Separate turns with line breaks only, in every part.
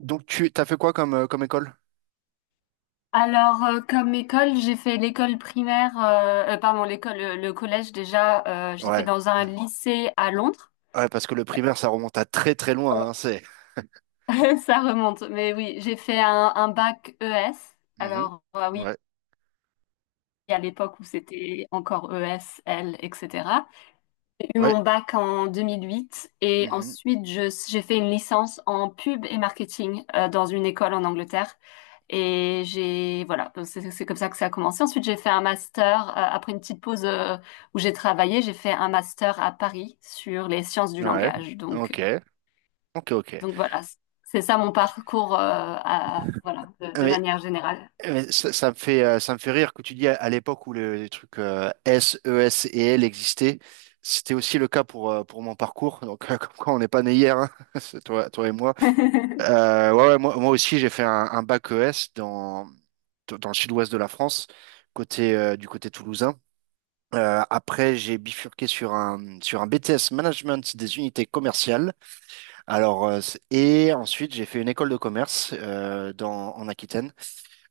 Donc tu t'as fait quoi comme école?
Comme école, j'ai fait l'école primaire, pardon, l'école, le collège déjà, j'ai fait
Ouais.
dans un lycée à Londres.
Ouais, parce que le primaire, ça remonte à très très loin, hein, c'est.
Ça remonte, mais oui, j'ai fait un bac ES.
Mhm.
Oui,
Ouais.
à l'époque où c'était encore ES, L, etc. J'ai eu
Ouais.
mon bac en 2008 et
Mhm.
ensuite j'ai fait une licence en pub et marketing dans une école en Angleterre. Et j'ai, voilà, c'est comme ça que ça a commencé. Ensuite, j'ai fait un master, après une petite pause où j'ai travaillé, j'ai fait un master à Paris sur les sciences du
Ouais.
langage. Donc,
Ok. Ok, ok.
donc voilà, c'est ça mon parcours, voilà, de
Mais,
manière générale.
mais ça me fait rire que tu dis à l'époque où les trucs S, ES et L existaient, c'était aussi le cas pour mon parcours. Donc, comme quoi, on n'est pas né hier, hein, c'est toi et moi. Ouais, ouais, moi aussi, j'ai fait un bac E S dans le sud-ouest de la France, du côté toulousain. Après, j'ai bifurqué sur un BTS Management des unités commerciales. Alors, et ensuite, j'ai fait une école de commerce en Aquitaine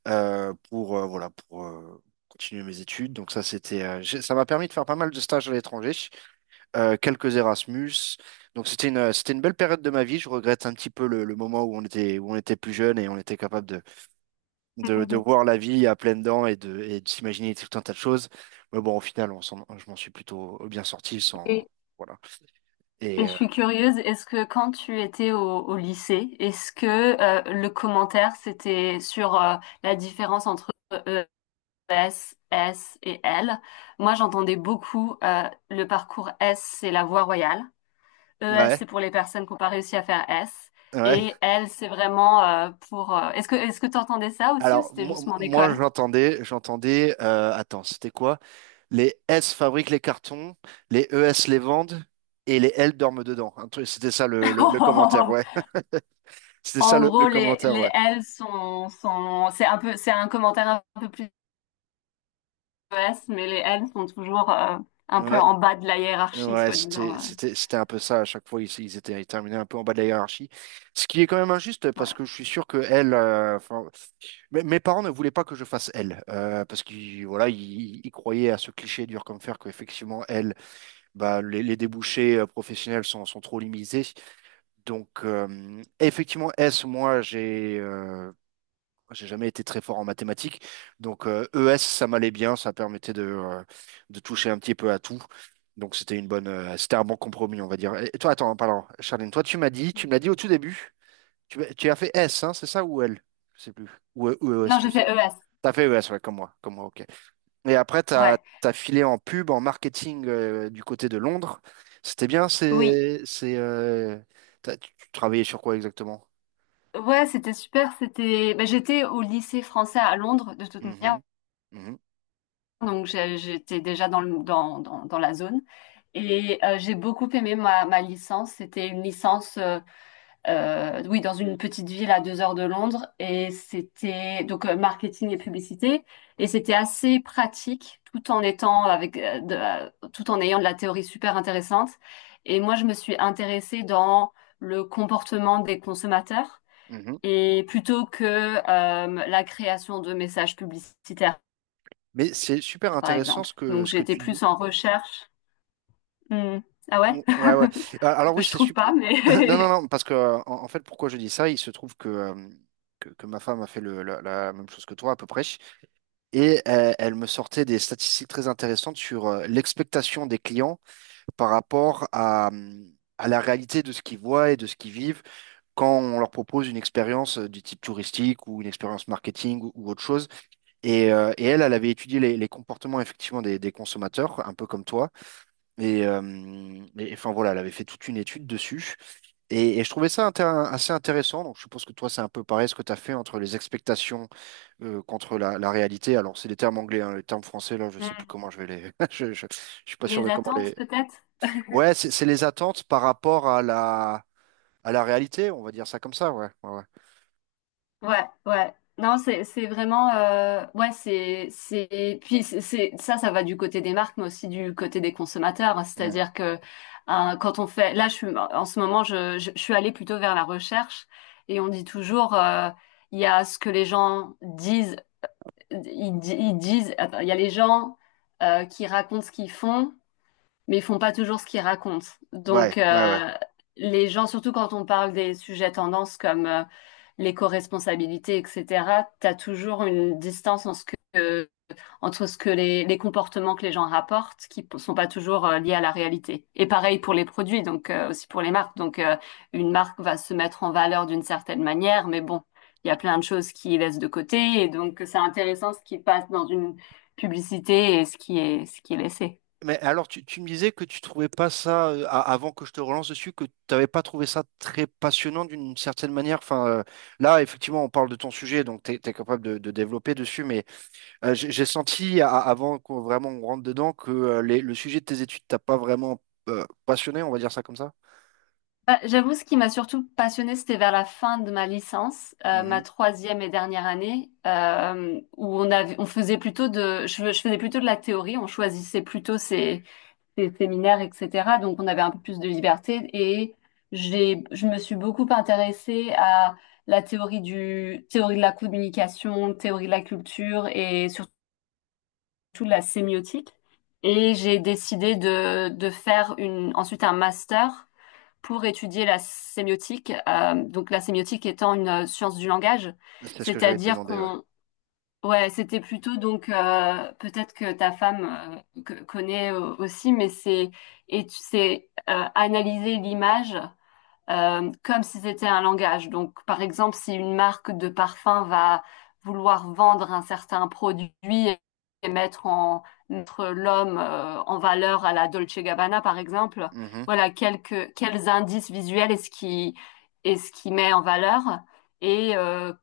voilà, pour continuer mes études. Donc, ça, ça m'a permis de faire pas mal de stages à l'étranger, quelques Erasmus. Donc, c'était une belle période de ma vie. Je regrette un petit peu le moment où on était plus jeune et on était capable de voir la vie à pleines dents et de s'imaginer tout un tas de choses. Mais bon, au final, je m'en suis plutôt bien sorti sans,
Et
voilà.
Et
Et
je
euh,
suis curieuse, est-ce que quand tu étais au, au lycée, est-ce que le commentaire c'était sur la différence entre euh, E, S, S et L? Moi, j'entendais beaucoup le parcours S, c'est la voie royale. ES,
ouais,
c'est pour les personnes qui n'ont pas réussi à faire S. Et
ouais.
L, c'est vraiment est-ce que tu entendais ça aussi ou
Alors,
c'était
moi,
juste mon
moi,
école?
j'entendais. Attends, c'était quoi? Les S fabriquent les cartons, les E S les vendent et les L dorment dedans. C'était ça le commentaire, ouais. C'était ça
En
le
gros, les,
commentaire,
les
ouais.
L c'est un peu, c'est un commentaire un peu plus ES, mais les N sont toujours un peu
Ouais.
en bas de la hiérarchie,
Ouais,
soi-disant.
c'était, c'était, c'était un peu ça. À chaque fois, ils étaient terminés un peu en bas de la hiérarchie. Ce qui est quand même injuste parce
Ouais.
que je suis sûr que elle, enfin, mes parents ne voulaient pas que je fasse elle. Parce qu'ils, voilà, ils croyaient à ce cliché dur comme fer qu'effectivement, elle, bah, les débouchés professionnels sont trop limités. Donc, effectivement, S, moi, j'ai jamais été très fort en mathématiques. Donc, ES, ça m'allait bien. Ça permettait de toucher un petit peu à tout. Donc, c'était un bon compromis, on va dire. Et toi, attends, pardon, Charline, toi, tu me l'as dit au tout début. Tu as fait S, hein, c'est ça, ou L? Je sais plus. Ou ES,
Non,
je
j'ai fait
sais.
ES.
T'as fait ES, ouais, comme moi, ok. Et après, t'as,
Ouais.
t'as filé en pub, en marketing, du côté de Londres. C'était bien,
Oui.
tu travaillais sur quoi exactement?
Ouais, c'était super. C'était. Ben, j'étais au lycée français à Londres, de toute manière.
Mhm, mhm,
Donc, j'étais déjà dans la zone. Et j'ai beaucoup aimé ma licence. C'était une licence. Oui, dans une petite ville à 2 heures de Londres. Et c'était donc marketing et publicité. Et c'était assez pratique, tout en étant avec, tout en ayant de la théorie super intéressante. Et moi, je me suis intéressée dans le comportement des consommateurs
mhm.
et plutôt que la création de messages publicitaires,
Mais c'est super
par
intéressant
exemple.
ce que,
Donc,
ce que
j'étais
tu dis.
plus en recherche. Hmm. Ah ouais?
Ouais, ouais. Alors, oui,
Je
c'est
trouve
super.
pas,
Non,
mais
non, non, parce que en fait, pourquoi je dis ça, il se trouve que ma femme a fait la même chose que toi à peu près. Et elle me sortait des statistiques très intéressantes sur l'expectation des clients par rapport à la réalité de ce qu'ils voient et de ce qu'ils vivent quand on leur propose une expérience du type touristique ou une expérience marketing ou autre chose. Et elle, elle avait étudié les comportements effectivement des consommateurs, un peu comme toi. Et enfin, voilà, elle avait fait toute une étude dessus. Et je trouvais ça assez intéressant. Donc, je suppose que toi, c'est un peu pareil ce que tu as fait entre les expectations contre la réalité. Alors, c'est des termes anglais, hein. Les termes français, là, je sais plus
Hmm.
comment je vais les. Je suis pas sûr
Les
de comment
attentes
les.
peut-être.
Ouais, c'est les attentes par rapport à la réalité, on va dire ça comme ça, ouais. Ouais, ouais.
Ouais, ouais. Non, c'est vraiment ouais, c'est puis c'est- ça ça va du côté des marques mais aussi du côté des consommateurs, hein.
Mm.
C'est-à-dire que hein, quand on fait là je suis en ce moment je suis allée plutôt vers la recherche et on dit toujours il y a ce que les gens disent ils, di- ils disent attends, il y a les gens qui racontent ce qu'ils font mais ils font pas toujours ce qu'ils racontent.
Ouais,
Donc,
ouais, ouais.
euh, les gens, surtout quand on parle des sujets tendances comme l'éco-responsabilité, etc., tu as toujours une distance entre ce que les comportements que les gens rapportent, qui sont pas toujours liés à la réalité. Et pareil pour les produits, donc aussi pour les marques. Donc, une marque va se mettre en valeur d'une certaine manière, mais bon, il y a plein de choses qui laissent de côté, et donc c'est intéressant ce qui passe dans une publicité et ce qui est laissé.
Mais alors, tu me disais que tu trouvais pas ça, avant que je te relance dessus, que tu n'avais pas trouvé ça très passionnant d'une certaine manière. Enfin, là, effectivement, on parle de ton sujet, donc tu es capable de développer dessus, mais j'ai senti, avant qu'on vraiment on rentre dedans, que le sujet de tes études t'a pas vraiment passionné, on va dire ça comme ça.
Bah, j'avoue, ce qui m'a surtout passionnée, c'était vers la fin de ma licence, ma
Mhm.
troisième et dernière année, où on avait, on faisait plutôt de, je faisais plutôt de la théorie, on choisissait plutôt ses séminaires, etc. Donc, on avait un peu plus de liberté et je me suis beaucoup intéressée à la théorie du, théorie de la communication, théorie de la culture et surtout tout de la sémiotique. Et j'ai décidé de faire ensuite un master pour étudier la sémiotique. Donc la sémiotique étant une science du langage,
C'est ce que j'allais te
c'est-à-dire
demander, ouais.
qu'on, ouais, c'était plutôt donc peut-être que ta femme connaît aussi, mais c'est analyser l'image comme si c'était un langage. Donc, par exemple, si une marque de parfum va vouloir vendre un certain produit et mettre en mettre l'homme en valeur à la Dolce Gabbana, par exemple,
Mhm.
voilà quelques quels indices visuels est-ce qui met en valeur et euh,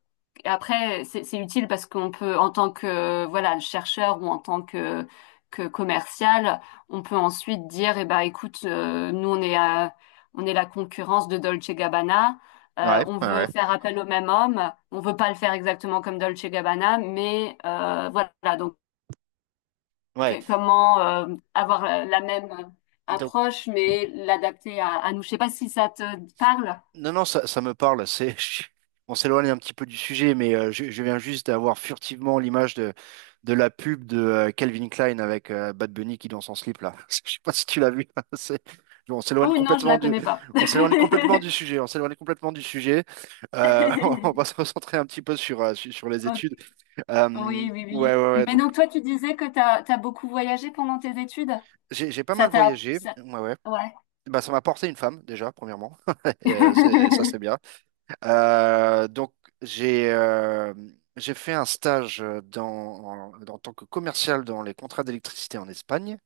et après, c'est utile parce qu'on peut, en tant que voilà, le chercheur ou en tant que commercial, on peut ensuite dire, eh ben, écoute, nous on est la concurrence de Dolce Gabbana.
Ouais,
On
ouais,
veut
ouais.
faire appel au même homme. On veut pas le faire exactement comme Dolce Gabbana, mais voilà.
Ouais.
Comment avoir la même approche, mais l'adapter à nous. Je sais pas si ça te parle.
Non, non, ça me parle. C'est, on s'éloigne un petit peu du sujet, mais je viens juste d'avoir furtivement l'image de la pub de Calvin Klein avec Bad Bunny qui danse en slip là. Je sais pas si tu l'as vu. Bon, on s'éloigne
Oh non, je
complètement
la
du,
connais pas.
on s'éloigne complètement du sujet. On s'éloigne complètement du sujet. Euh, on va se recentrer un petit peu sur les
Ok.
études. Euh,
Oui, oui,
ouais,
oui.
ouais, ouais.
Mais
Donc,
donc toi, tu disais que t'as beaucoup voyagé pendant tes études?
j'ai pas
Ça
mal
t'a...
voyagé.
ça-
Ouais, ouais.
Ouais.
Bah, ça m'a porté une femme déjà, premièrement. Ça, c'est bien. Donc, j'ai euh, j'ai fait un stage en tant que commercial dans les contrats d'électricité en Espagne.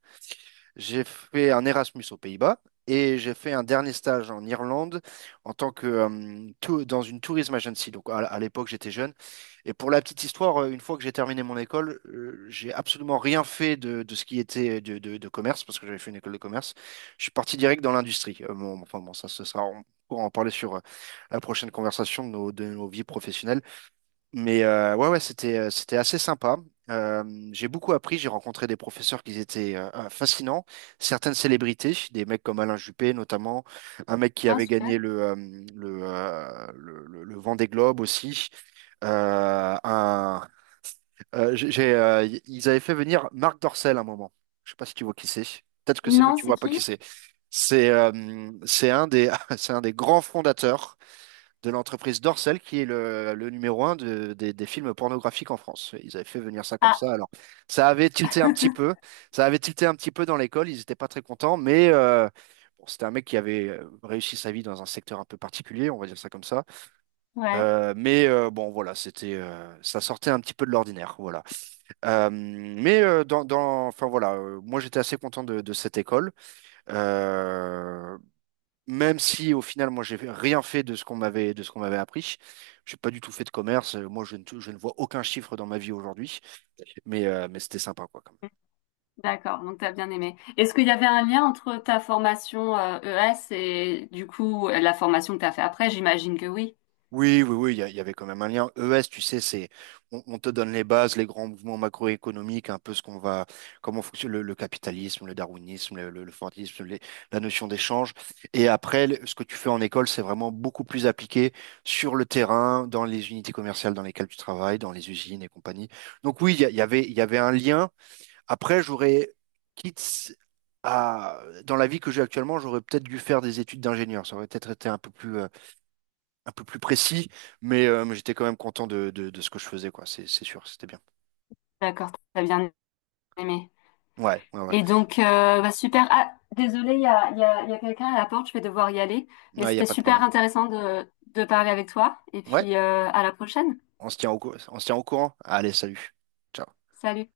J'ai fait un Erasmus aux Pays-Bas et j'ai fait un dernier stage en Irlande en tant que tou- dans une tourism agency. Donc, à l'époque, j'étais jeune. Et pour la petite histoire, une fois que j'ai terminé mon école, j'ai absolument rien fait de ce qui était de commerce parce que j'avais fait une école de commerce. Je suis parti direct dans l'industrie. Bon, enfin bon, ça, ce sera on pourra en parler sur la prochaine conversation de nos vies professionnelles. Mais ouais, ouais, c'était assez sympa. Euh, j'ai beaucoup appris, j'ai rencontré des professeurs qui étaient fascinants, certaines célébrités, des mecs comme Alain Juppé notamment, un mec qui
Ah,
avait gagné
super.
le Vendée Globe aussi. Un, j'ai, y- Ils avaient fait venir Marc Dorcel à un moment. Je sais pas si tu vois qui c'est. Peut-être que c'est mieux que
Non,
tu
c'est
vois pas qui
qui?
c'est. C'est euh, c'est un des, c'est un des grands fondateurs de l'entreprise Dorsel, qui est le numéro un des films pornographiques en France. Ils avaient fait venir ça comme
Ah,
ça. Alors, ça avait tilté un petit peu. Ça avait tilté un petit peu dans l'école. Ils n'étaient pas très contents, mais bon, c'était un mec qui avait réussi sa vie dans un secteur un peu particulier, on va dire ça comme ça.
ouais.
Mais bon, voilà, ça sortait un petit peu de l'ordinaire, voilà. Mais enfin, voilà, moi, j'étais assez content de cette école. Euh, Même si au final, moi, j'ai rien fait de ce qu'on m'avait appris. J'ai pas du tout fait de commerce. Moi, je ne vois aucun chiffre dans ma vie aujourd'hui. Mais c'était sympa, quoi.
D'accord, donc tu as bien aimé. Est-ce qu'il y avait un lien entre ta formation ES et du coup la formation que tu as fait après? J'imagine que oui.
Oui, oui, oui, il y avait quand même un lien. ES, tu sais, c'est on te donne les bases, les grands mouvements macroéconomiques, un peu comment fonctionne le capitalisme, le darwinisme, le fordisme, la notion d'échange. Et après, ce que tu fais en école, c'est vraiment beaucoup plus appliqué sur le terrain, dans les unités commerciales dans lesquelles tu travailles, dans les usines et compagnie. Donc oui, il y, a- il y avait un lien. Après, quitte à, dans la vie que j'ai actuellement, j'aurais peut-être dû faire des études d'ingénieur. Ça aurait peut-être été un peu plus précis, mais j'étais quand même content de ce que je faisais, quoi. C'est sûr, c'était bien.
D'accord, t'as bien aimé.
Ouais, ouais, ouais.
Et donc bah, super. Ah, désolée, il y a quelqu'un à la porte, je vais devoir y aller. Mais
Ouais, il n'y a
c'était
pas de
super
problème.
intéressant de parler avec toi. Et
Ouais,
puis à la prochaine.
on se tient on se tient au courant. Allez, salut. Ciao.
Salut.